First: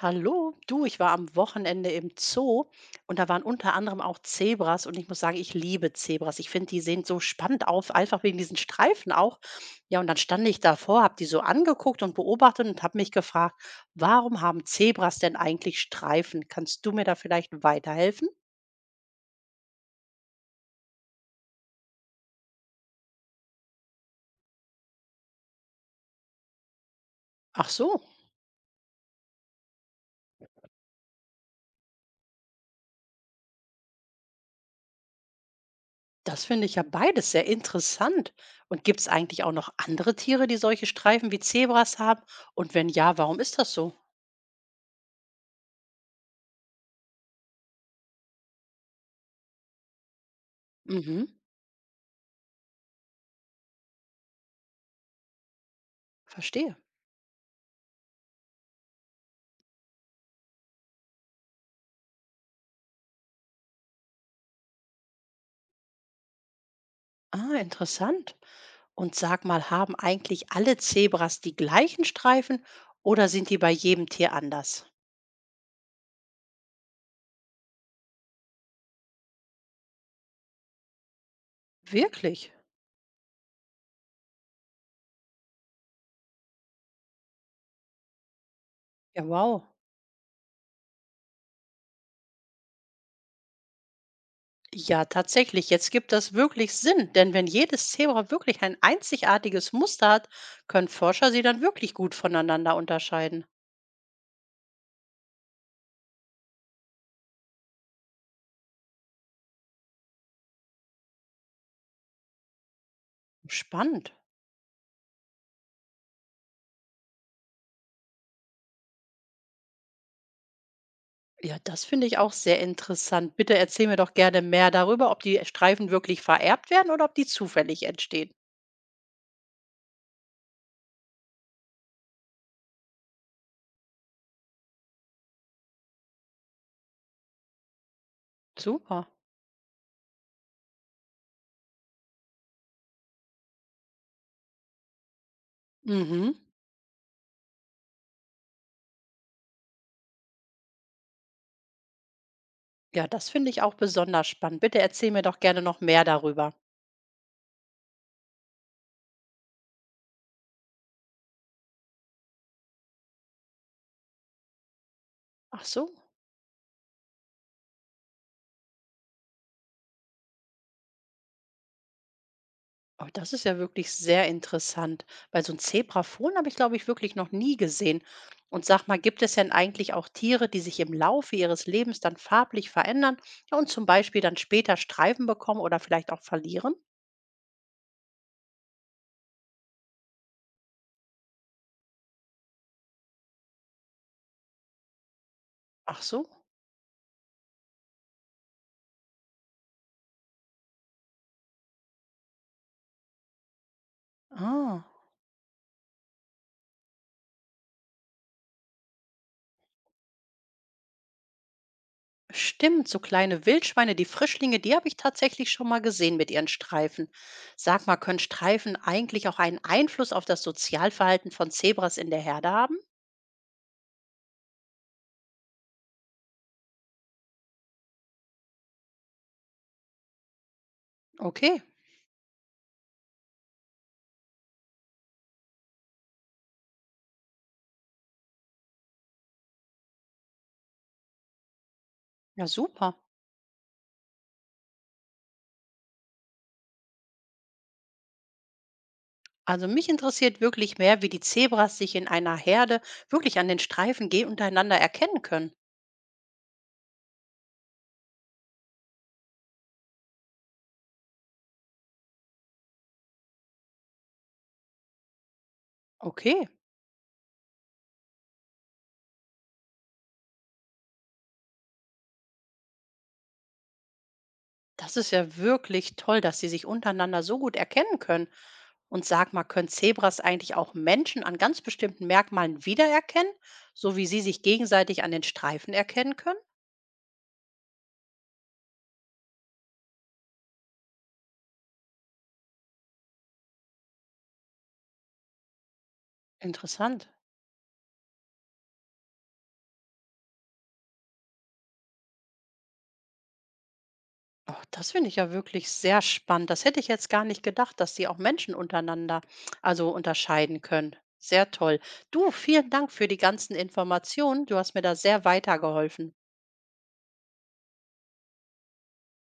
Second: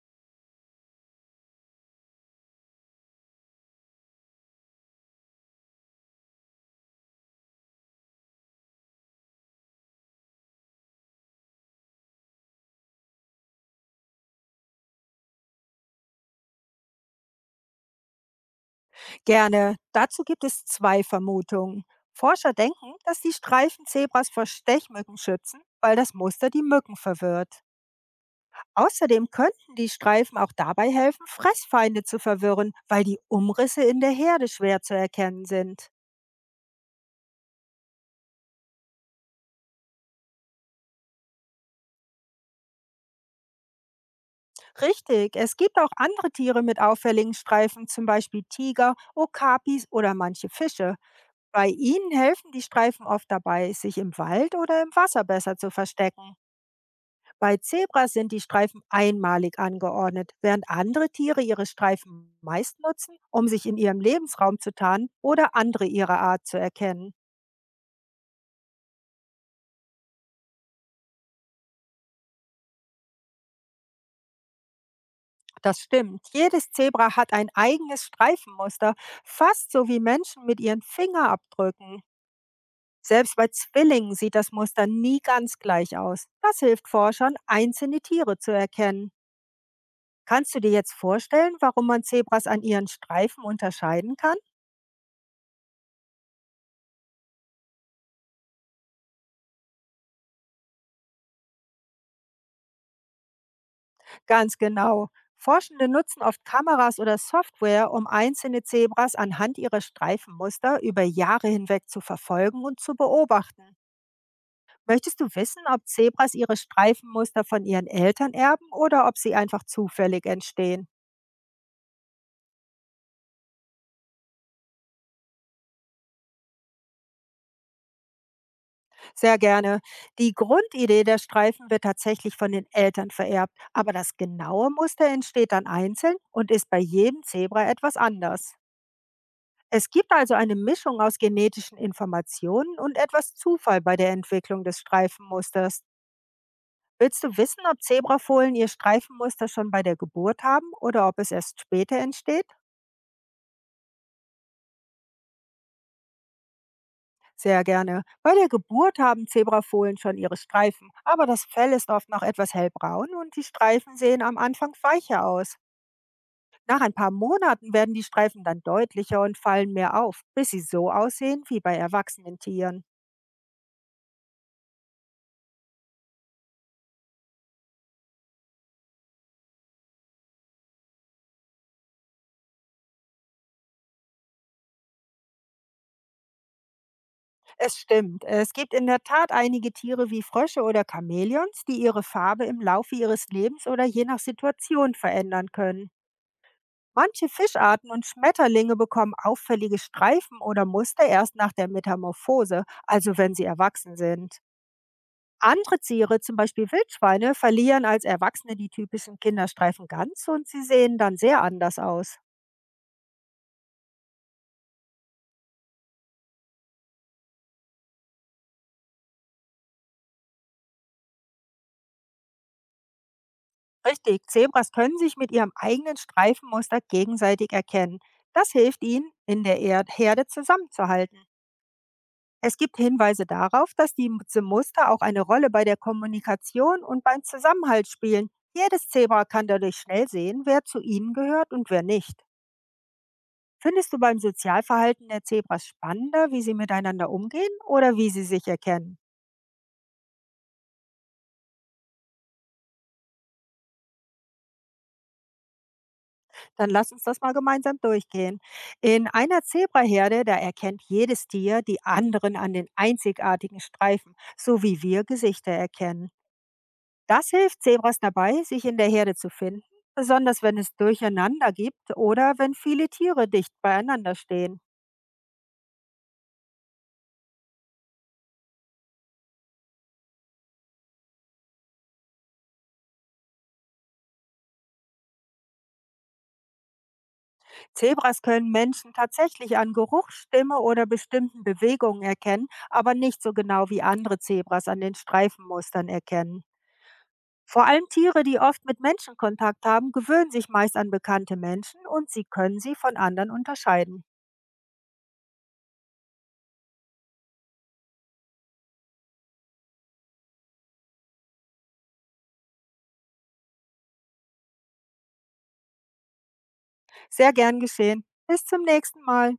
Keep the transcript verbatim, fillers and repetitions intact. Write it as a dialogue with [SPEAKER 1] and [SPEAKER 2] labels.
[SPEAKER 1] Hallo, du, ich war am Wochenende im Zoo und da waren unter anderem auch Zebras und ich muss sagen, ich liebe Zebras. Ich finde, die sehen so spannend auf, einfach wegen diesen Streifen auch. Ja, und dann stand ich davor, habe die so angeguckt und beobachtet und habe mich gefragt, warum haben Zebras denn eigentlich Streifen? Kannst du mir da vielleicht weiterhelfen?
[SPEAKER 2] Gerne. Dazu gibt es zwei Vermutungen. Forscher denken, dass die Streifenzebras vor Stechmücken schützen, weil das Muster die Mücken verwirrt.
[SPEAKER 1] Ach so,
[SPEAKER 2] Außerdem könnten die Streifen auch dabei helfen, Fressfeinde zu verwirren, weil die Umrisse in der Herde schwer zu erkennen sind.
[SPEAKER 1] das finde ich ja beides sehr interessant. Und gibt es eigentlich auch noch andere Tiere, die solche Streifen wie Zebras haben? Und wenn ja, warum ist das so?
[SPEAKER 2] Richtig, es gibt auch andere Tiere mit auffälligen Streifen, zum Beispiel Tiger, Okapis oder manche Fische.
[SPEAKER 1] Mhm,
[SPEAKER 2] Bei ihnen helfen die Streifen oft dabei, sich im Wald oder im Wasser besser zu verstecken.
[SPEAKER 1] verstehe.
[SPEAKER 2] Bei Zebras sind die Streifen einmalig angeordnet, während andere Tiere ihre Streifen meist nutzen, um sich in ihrem Lebensraum zu tarnen oder andere ihrer Art zu erkennen.
[SPEAKER 1] Ah, interessant. Und sag mal, haben eigentlich alle Zebras die gleichen Streifen oder sind die bei jedem Tier anders?
[SPEAKER 2] Das stimmt. Jedes Zebra hat ein eigenes Streifenmuster, fast so wie Menschen mit ihren Fingerabdrücken.
[SPEAKER 1] Wirklich?
[SPEAKER 2] Selbst bei Zwillingen sieht das Muster nie ganz gleich aus. Das hilft Forschern, einzelne Tiere zu erkennen.
[SPEAKER 1] Ja, wow.
[SPEAKER 2] Kannst du dir jetzt vorstellen, warum man Zebras an ihren Streifen unterscheiden kann?
[SPEAKER 1] Ja, tatsächlich. Jetzt gibt das wirklich Sinn, denn wenn jedes Zebra wirklich ein einzigartiges Muster hat, können Forscher sie dann wirklich gut voneinander unterscheiden.
[SPEAKER 2] Ganz genau. Forschende nutzen oft Kameras oder Software, um einzelne Zebras anhand ihrer Streifenmuster über Jahre hinweg zu verfolgen und zu beobachten.
[SPEAKER 1] Spannend.
[SPEAKER 2] Möchtest du wissen, ob Zebras ihre Streifenmuster von ihren Eltern erben oder ob sie einfach zufällig entstehen?
[SPEAKER 1] Ja, das finde ich auch sehr interessant. Bitte erzähl mir doch gerne mehr darüber, ob die Streifen wirklich vererbt werden oder ob die zufällig entstehen.
[SPEAKER 2] Sehr gerne. Die Grundidee der Streifen wird tatsächlich von den Eltern vererbt, aber das genaue Muster entsteht dann einzeln und ist bei jedem Zebra etwas anders.
[SPEAKER 1] Super.
[SPEAKER 2] Es gibt also eine Mischung aus genetischen Informationen und etwas Zufall bei der Entwicklung des Streifenmusters.
[SPEAKER 1] Mhm.
[SPEAKER 2] Willst du wissen, ob Zebrafohlen ihr Streifenmuster schon bei der Geburt haben oder ob es erst später entsteht?
[SPEAKER 1] Ja, das finde ich auch besonders spannend. Bitte erzähl mir doch gerne noch mehr darüber.
[SPEAKER 2] Sehr gerne. Bei der Geburt haben Zebrafohlen schon ihre Streifen, aber das Fell ist oft noch etwas hellbraun und die Streifen sehen am Anfang weicher aus.
[SPEAKER 1] Ach so,
[SPEAKER 2] Nach ein paar Monaten werden die Streifen dann deutlicher und fallen mehr auf, bis sie so aussehen wie bei erwachsenen Tieren.
[SPEAKER 1] oh, das ist ja wirklich sehr interessant, weil so ein Zebrafon habe ich, glaube ich, wirklich noch nie gesehen. Und sag mal, gibt es denn eigentlich auch Tiere, die sich im Laufe ihres Lebens dann farblich verändern, ja, und zum Beispiel dann später Streifen bekommen oder vielleicht auch verlieren?
[SPEAKER 2] Es stimmt. Es gibt in der Tat einige Tiere wie Frösche oder Chamäleons, die ihre Farbe im Laufe ihres Lebens oder je nach Situation verändern können.
[SPEAKER 1] Ach so,
[SPEAKER 2] Manche Fischarten und Schmetterlinge bekommen auffällige Streifen oder Muster erst nach der Metamorphose, also wenn sie erwachsen sind.
[SPEAKER 1] ah.
[SPEAKER 2] Andere Tiere, zum Beispiel Wildschweine, verlieren als Erwachsene die typischen Kinderstreifen ganz und sie sehen dann sehr anders aus.
[SPEAKER 1] Stimmt, so kleine Wildschweine, die Frischlinge, die habe ich tatsächlich schon mal gesehen mit ihren Streifen. Sag mal, können Streifen eigentlich auch einen Einfluss auf das Sozialverhalten von Zebras in der Herde haben?
[SPEAKER 2] Richtig, Zebras können sich mit ihrem eigenen Streifenmuster gegenseitig erkennen. Das hilft ihnen, in der Erd Herde zusammenzuhalten.
[SPEAKER 1] Okay,
[SPEAKER 2] Es gibt Hinweise darauf, dass die- diese Muster auch eine Rolle bei der Kommunikation und beim Zusammenhalt spielen. Jedes Zebra kann dadurch schnell sehen, wer zu ihnen gehört und wer nicht.
[SPEAKER 1] ja super.
[SPEAKER 2] Findest du beim Sozialverhalten der Zebras spannender, wie sie miteinander umgehen oder wie sie sich erkennen?
[SPEAKER 1] Also mich interessiert wirklich mehr, wie die Zebras sich in einer Herde wirklich an den Streifen ge- untereinander erkennen können.
[SPEAKER 2] Dann lass uns das mal gemeinsam durchgehen. In einer Zebraherde da erkennt jedes Tier die anderen an den einzigartigen Streifen, so wie wir Gesichter erkennen.
[SPEAKER 1] Okay,
[SPEAKER 2] Das hilft Zebras dabei, sich in der Herde zu finden, besonders wenn es Durcheinander gibt oder wenn viele Tiere dicht beieinander stehen.
[SPEAKER 1] das ist ja wirklich toll, dass sie sich untereinander so gut erkennen können. Und sag mal, können Zebras eigentlich auch Menschen an ganz bestimmten Merkmalen wiedererkennen, so wie sie sich gegenseitig an den Streifen erkennen können?
[SPEAKER 2] Zebras können Menschen tatsächlich an Geruch, Stimme oder bestimmten Bewegungen erkennen, aber nicht so genau wie andere Zebras an den Streifenmustern erkennen.
[SPEAKER 1] Interessant.
[SPEAKER 2] Vor allem Tiere, die oft mit Menschen Kontakt haben, gewöhnen sich meist an bekannte Menschen und sie können sie von anderen unterscheiden.
[SPEAKER 1] Oh, das finde ich ja wirklich sehr spannend. Das hätte ich jetzt gar nicht gedacht, dass sie auch Menschen untereinander also unterscheiden können. Sehr toll. Du, vielen Dank für die ganzen Informationen. Du hast mir da sehr weitergeholfen.
[SPEAKER 2] Sehr gern geschehen. Bis zum nächsten Mal.